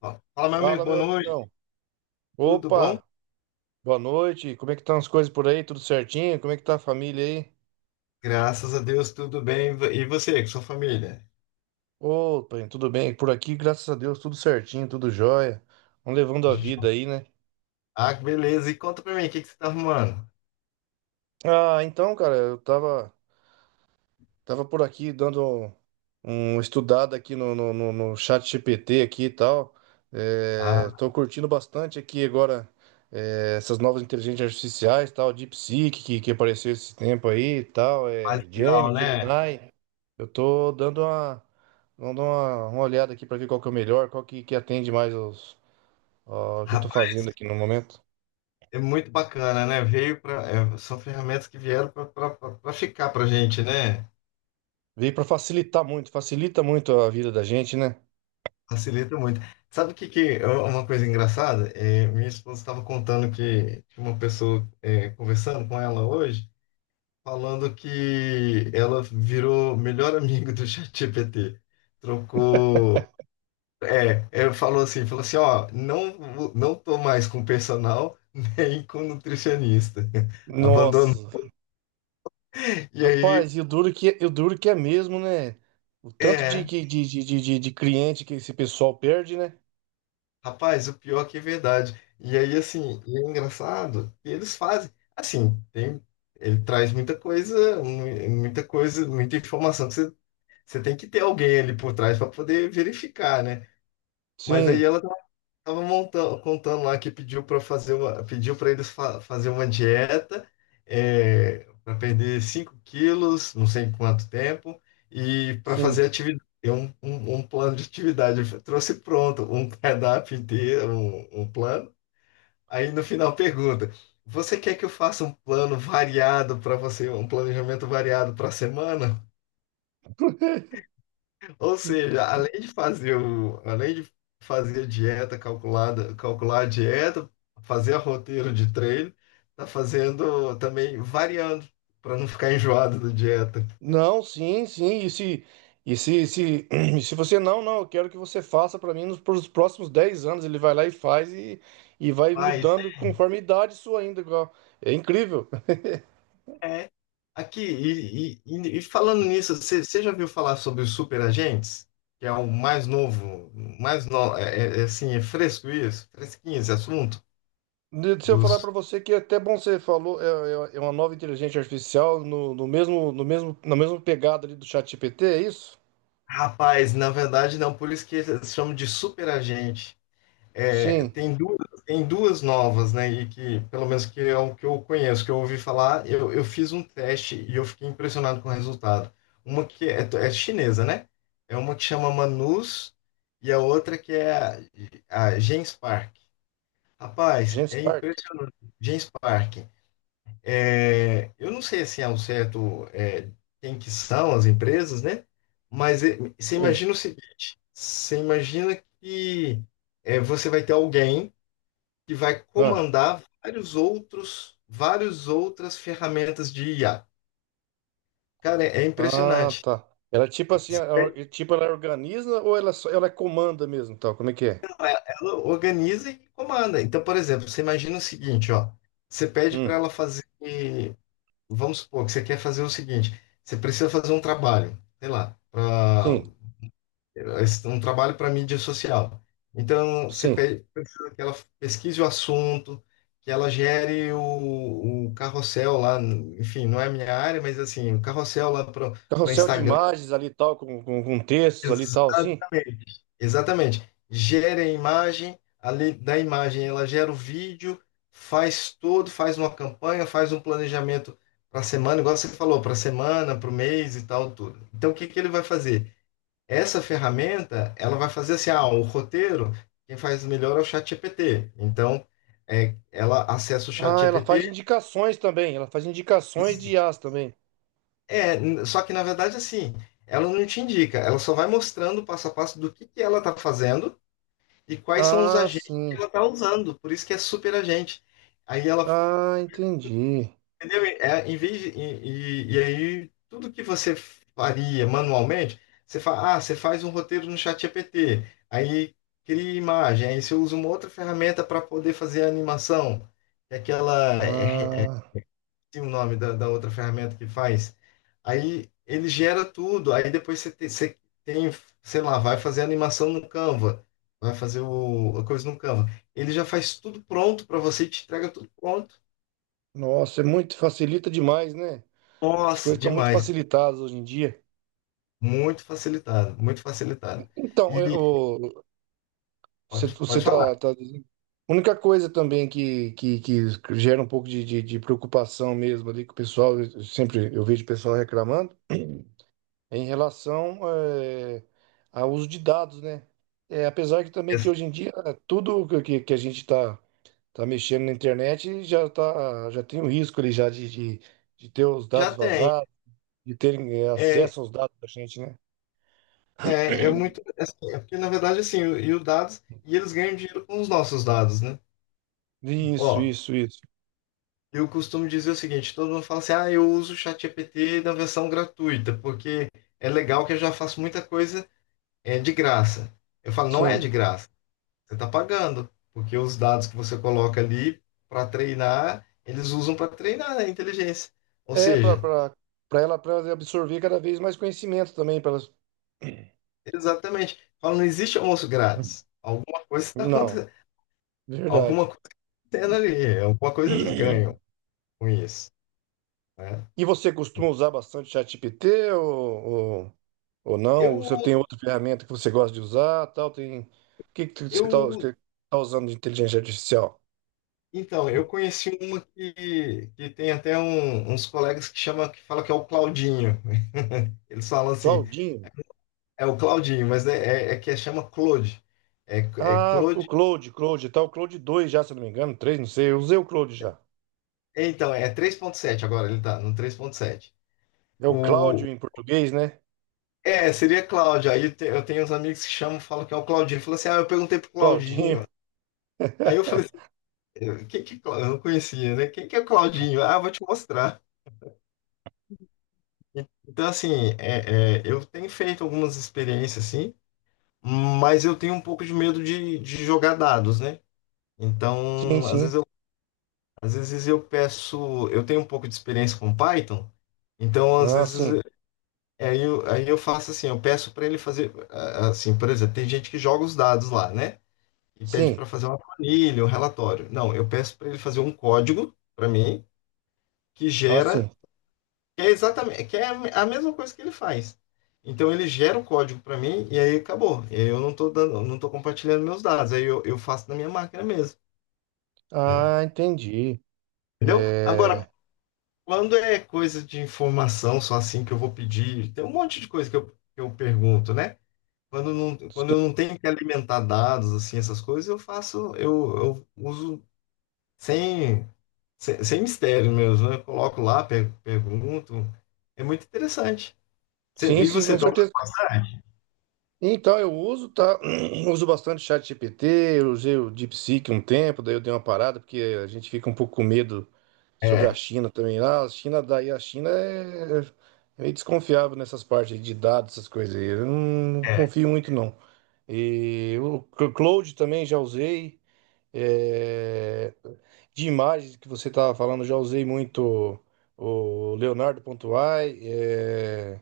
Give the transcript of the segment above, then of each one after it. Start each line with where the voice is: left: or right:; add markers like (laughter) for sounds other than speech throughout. left: Ó, fala, meu amigo,
right: Fala,
left: boa
right: meu
left: noite.
right: amigão.
left: Tudo bom?
right: Opa, boa noite. Como é que estão as coisas por aí? Tudo certinho? Como é que tá a família aí?
left: Graças a Deus, tudo bem. E você, com sua família?
right: Opa, tudo bem. Por aqui, graças a Deus, tudo certinho, tudo jóia. Vamos levando a vida aí, né?
left: Ah, que beleza. E conta pra mim, o que que você tá arrumando?
right: Ah, então, cara, eu tava por aqui dando um estudado aqui no chat GPT aqui e tal. É,
left: Ah,
right: tô curtindo bastante aqui agora é, essas novas inteligências artificiais, tal, DeepSeek que apareceu esse tempo aí e tal,
left: mais
right: é,
left: legal,
right: Gemini,
left: né?
right: Gemini. Eu tô dando uma olhada aqui para ver qual que é o melhor, qual que atende mais os, ó, o que eu tô
left: Rapaz,
right: fazendo aqui no momento.
left: é muito bacana, né? São ferramentas que vieram pra ficar pra gente, né?
right: Veio para facilitar muito, facilita muito a vida da gente, né?
left: Facilita muito. Sabe o que que é uma coisa engraçada? Minha esposa estava contando que tinha uma pessoa conversando com ela hoje, falando que ela virou melhor amiga do ChatGPT. Trocou. Falou assim, falou assim, ó, não, não tô mais com personal (laughs) nem com nutricionista. (laughs)
right: Nossa,
left: Abandonou. E aí,
right: rapaz, e o duro que é mesmo, né? O tanto de,
left: é,
right: que- de cliente que esse pessoal perde, né?
left: rapaz, o pior que é verdade. E aí, assim, e é engraçado, que eles fazem, assim, tem, ele traz muita coisa, muita coisa, muita informação que você, você tem que ter alguém ali por trás para poder verificar, né? Mas aí
right: Sim,
left: ela tava montando, contando lá que pediu para fazer uma, pediu para eles fazer uma dieta, é, para perder 5 quilos, não sei em quanto tempo, e para
right: sim.
left: fazer atividade, um plano de atividade. Eu trouxe pronto um cardápio inteiro, um plano. Aí no final pergunta: você quer que eu faça um plano variado para você, um planejamento variado para a semana?
right: (laughs)
left: Ou seja, além de fazer a dieta calculada, calcular a dieta, fazer a roteiro de treino, tá fazendo também variando para não ficar enjoado da dieta.
right: Não, sim. E se (clears throat) e se você não, não, eu quero que você faça para mim nos pros próximos 10 anos. Ele vai lá e faz e vai
left: Mas
right: mudando conforme a idade sua ainda. Igual. É incrível.
left: é aqui e falando nisso, você já viu falar sobre os superagentes? Que é o mais novo, mais no, é, é- é assim, é fresco isso, fresquinho esse assunto
right: De- Se eu falar para
left: dos...
right: você que é até bom você falou, é, é- é uma nova inteligência artificial no, no mesmo, no mesmo, na mesma pegada ali do ChatGPT, é isso?
left: Rapaz, na verdade não, por isso que eles chamam de superagente. É,
right: Sim.
left: tem duas, Tem duas novas, né? E que, pelo menos que é o que eu conheço, que eu ouvi falar, eu fiz um teste e eu fiquei impressionado com o resultado. Uma que é, é chinesa, né? É uma que chama Manus e a outra que é a Genspark. Rapaz,
right: Gente
left: é
right: Stark?
left: impressionante. Genspark. É, eu não sei assim ao certo, é, quem que são as empresas, né? Mas é, você
right: Sim.
left: imagina o seguinte: você imagina que é, você vai ter alguém que vai
right: Ah,
left: comandar vários outros, várias outras ferramentas de IA. Cara, é
right: ah,
left: impressionante.
right: tá. Ela é tipo assim, tipo ela organiza ou ela só, ela é comanda mesmo, tal? Como é que é?
left: Ela organiza e comanda. Então, por exemplo, você imagina o seguinte, ó. Você pede para
right: Hum,
left: ela fazer, vamos supor que você quer fazer o seguinte, você precisa fazer um trabalho, sei lá,
right: sim,
left: é um trabalho para mídia social. Então, você
right: sim.
left: precisa que ela pesquise o assunto, que ela gere o carrossel lá, enfim, não é a minha área, mas assim, o carrossel lá para
right: Carrossel de
left: Instagram.
right: imagens ali, tal, com textos ali, tal, sim.
left: Exatamente. Exatamente. Gera a imagem, ali da imagem ela gera o vídeo, faz tudo, faz uma campanha, faz um planejamento para a semana, igual você falou, para a semana, para o mês e tal, tudo. Então, o que que ele vai fazer? Essa ferramenta, ela vai fazer assim, ah, o roteiro, quem faz melhor é o ChatGPT. Então, é, ela acessa o
right: Ah, ela faz
left: ChatGPT,
right: indicações também. Ela faz indicações de I as também.
left: só que na verdade assim, ela não te indica, ela só vai mostrando o passo a passo do que ela está fazendo e quais são os
right: Ah,
left: agentes que
right: sim.
left: ela está usando. Por isso que é super agente. Aí ela...
right: Ah, entendi.
left: Entendeu? É, em vez de- e aí, tudo que você faria manualmente, você faz um roteiro no ChatGPT, aí cria imagem, aí você usa uma outra ferramenta para poder fazer a animação, que é aquela, é, é,
right: Ah,
left: tem o nome da outra ferramenta que faz. Aí ele gera tudo, aí depois você tem, sei lá, vai fazer a animação no Canva, vai fazer a coisa no Canva. Ele já faz tudo pronto para você e te entrega tudo pronto.
right: nossa, é muito facilita demais, né? As
left: Nossa,
right: coisas estão muito
left: demais.
right: facilitadas hoje em dia.
left: Muito facilitado, muito facilitado.
right: Então,
left: E
right: eu, você, você
left: pode
right: tá,
left: falar.
right: tá dizendo. A única coisa também que gera um pouco de preocupação mesmo ali que o pessoal, eu sempre eu vejo o pessoal reclamando, é em relação eh, ao uso de dados, né? É, apesar que também que
left: Essa...
right: hoje em dia eh, tudo que a gente está tá tá mexendo na internet já, tá, já tem o risco ali já de ter os dados
left: Já tem.
right: vazados, de terem eh,
left: É,
right: acesso aos dados da gente, né?
left: é muito. É, assim, é porque, na verdade, assim, e os dados, e eles ganham dinheiro com os nossos dados, né?
right: Isso,
left: Ó,
right: isso, isso.
left: eu costumo dizer o seguinte: todo mundo fala assim, ah, eu uso o ChatGPT na versão gratuita, porque é legal que eu já faço muita coisa, é, de graça. Eu falo, não é
right: Sim.
left: de graça, você está pagando, porque os dados que você coloca ali para treinar, eles usam para treinar, né, a inteligência. Ou
right: É, para
left: seja...
right: para ela absorver cada vez mais conhecimento também. Pra elas...
left: Exatamente. Fala, não existe almoço grátis.
right: (clears throat)
left: Alguma coisa está
right: Não,
left: acontecendo. Alguma
right: verdade.
left: coisa tendo ali. Alguma coisa eles ganham com isso, né?
right: E você costuma usar bastante ChatGPT ou não? Ou você
left: Eu,
right: tem outra ferramenta que você gosta de usar, tal? Tem... O que, que você
left: eu,
right: está usando de inteligência artificial?
left: então, eu conheci uma que tem até uns colegas que chama, que fala que é o Claudinho. Eles falam assim,
right: Claudinho?
left: é o Claudinho, mas chama Claude. É, é
right: Ah, o
left: Claude.
right: Claude, tá, o Claude dois já, se eu não me engano, 3 não sei, eu usei o Claude já.
left: Então, é três ponto sete agora, ele tá no três ponto sete.
right: É o
left: O,
right: Cláudio em português, né?
left: é, seria Cláudio. Eu tenho uns amigos que chamam, falam que é o Claudinho. Fala assim, ah, eu perguntei pro
right: Claudinho.
left: Claudinho. Aí eu falei assim,
right: (laughs)
left: quem que, eu não conhecia, né? Quem que é o Claudinho? Ah, vou te mostrar. Então, assim, eu tenho feito algumas experiências, assim, mas eu tenho um pouco de medo de jogar dados, né?
right: Sim,
left: Então,
right: sim.
left: às vezes eu peço, eu tenho um pouco de experiência com Python, então, às
right: Ah, sim.
left: vezes, aí eu faço assim, eu peço para ele fazer, ah, assim, por exemplo, tem gente que joga os dados lá, né? E pede
right: Sim.
left: para fazer uma planilha, um relatório. Não, eu peço para ele fazer um código para mim, que
right: Ah, sim.
left: gera... É exatamente, que é a mesma coisa que ele faz. Então ele gera o código para mim e aí acabou. E aí eu não estou dando, não tô compartilhando meus dados. Eu faço na minha máquina mesmo, né?
right: Ah, entendi.
left: Entendeu? Agora,
right: É,
left: quando é coisa de informação só assim que eu vou pedir, tem um monte de coisa que eu pergunto, né? Quando, não, quando eu não tenho que alimentar dados, assim, essas coisas, eu uso sem, sem mistério mesmo, né? Eu coloco lá, pergunto. É muito interessante.
right: Sim,
left: E
right: sim,
left: você
right: com
left: está
right: certeza.
left: usando?
right: Então, eu uso, tá? (clears throat) Uso bastante o ChatGPT, eu usei o DeepSeek um tempo, daí eu dei uma parada, porque a gente fica um pouco com medo sobre a
left: É,
right: China também. Ah, a China, daí a China é, é meio desconfiável nessas partes aí de dados, essas coisas aí. Eu não, não
left: é.
right: confio muito, não. E o Cloud também já usei. É, de imagens que você estava falando, já usei muito o Leonardo.ai, é,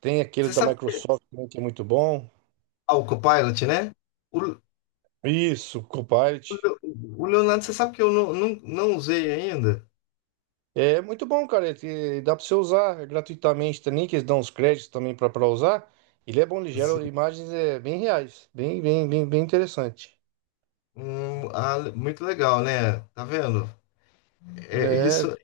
right: tem aquele
left: Você
right: da
left: sabe,
right: Microsoft também que é muito bom.
left: ah, o Copilot, né? O, o
right: Isso, Copilot.
left: Le- o Leonardo, você sabe que eu não usei ainda?
right: É muito bom, cara. E dá para você usar gratuitamente também, que eles dão os créditos também para usar. Ele é bom, ele gera
left: Assim,
right: imagens é, bem reais, bem, bem, bem interessante.
left: ah, muito legal, né? Tá vendo? É,
right: É,
left: isso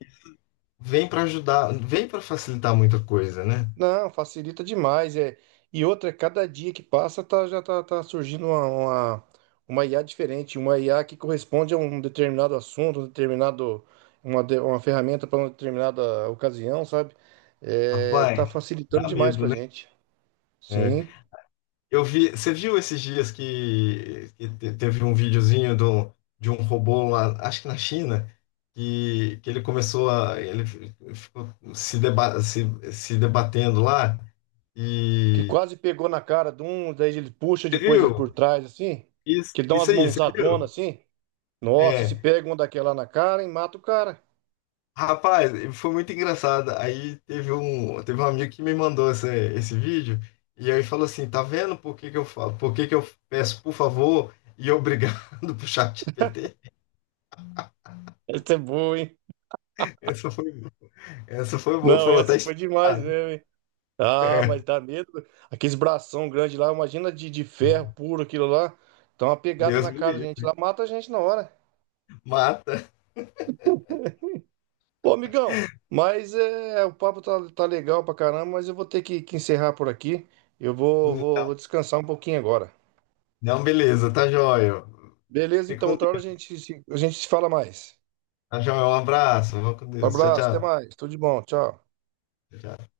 left: vem para ajudar, vem para facilitar muita coisa, né?
right: não, facilita demais, é. E outra, cada dia que passa tá, já tá, tá surgindo uma IA diferente, uma IA que corresponde a um determinado assunto, um determinado, uma, de- uma ferramenta para uma determinada ocasião, sabe? É, tá
left: Rapaz,
right: facilitando
left: dá
right: demais
left: medo,
right: pra
left: né?
right: gente.
left: É.
right: Sim.
left: Eu vi, você viu esses dias que teve um videozinho do, de um robô lá, acho que na China, que ele começou a, ele ficou se, deba, se, se debatendo lá
right: Que
left: e...
right: quase pegou na cara de um, daí ele puxa,
left: você
right: depois ele
left: viu?
right: por trás, assim.
left: Isso,
right: Que ele dá umas
left: isso aí, você viu?
right: mãozadonas assim. Nossa, e se
left: É,
right: pega uma daquela na cara e mata o cara.
left: rapaz, foi muito engraçado. Aí teve um amigo que me mandou esse, esse vídeo e aí falou assim, tá vendo por que que eu falo, por que que eu peço por favor e obrigado (laughs) pro chat ChatGPT?
right: (laughs) Essa é boa, hein?
left: Essa foi... Essa foi boa,
right: Não,
left: falou, tá
right: essa foi demais,
left: explicado.
right: né? Ah,
left: É.
right: mas dá medo. Aqueles bração grande lá, imagina de ferro puro aquilo lá. Então uma pegada
left: Deus
right: na
left: me
right: cara da gente
left: livre.
right: lá, mata a gente na hora.
left: Mata.
right: Ô, amigão, mas é, o papo tá, tá legal pra caramba, mas eu vou ter que encerrar por aqui. Eu vou descansar um pouquinho agora.
left: Não, beleza, tá jóia.
right: Beleza,
left: Fica
right: então
left: com
right: outra hora
left: Deus.
right: a gente se fala mais.
left: Tá jóia, um abraço. Vou com
right: Um
left: Deus. Tchau,
right: abraço, até
left: tchau.
right: mais. Tudo de bom, tchau.
left: Tchau, tchau.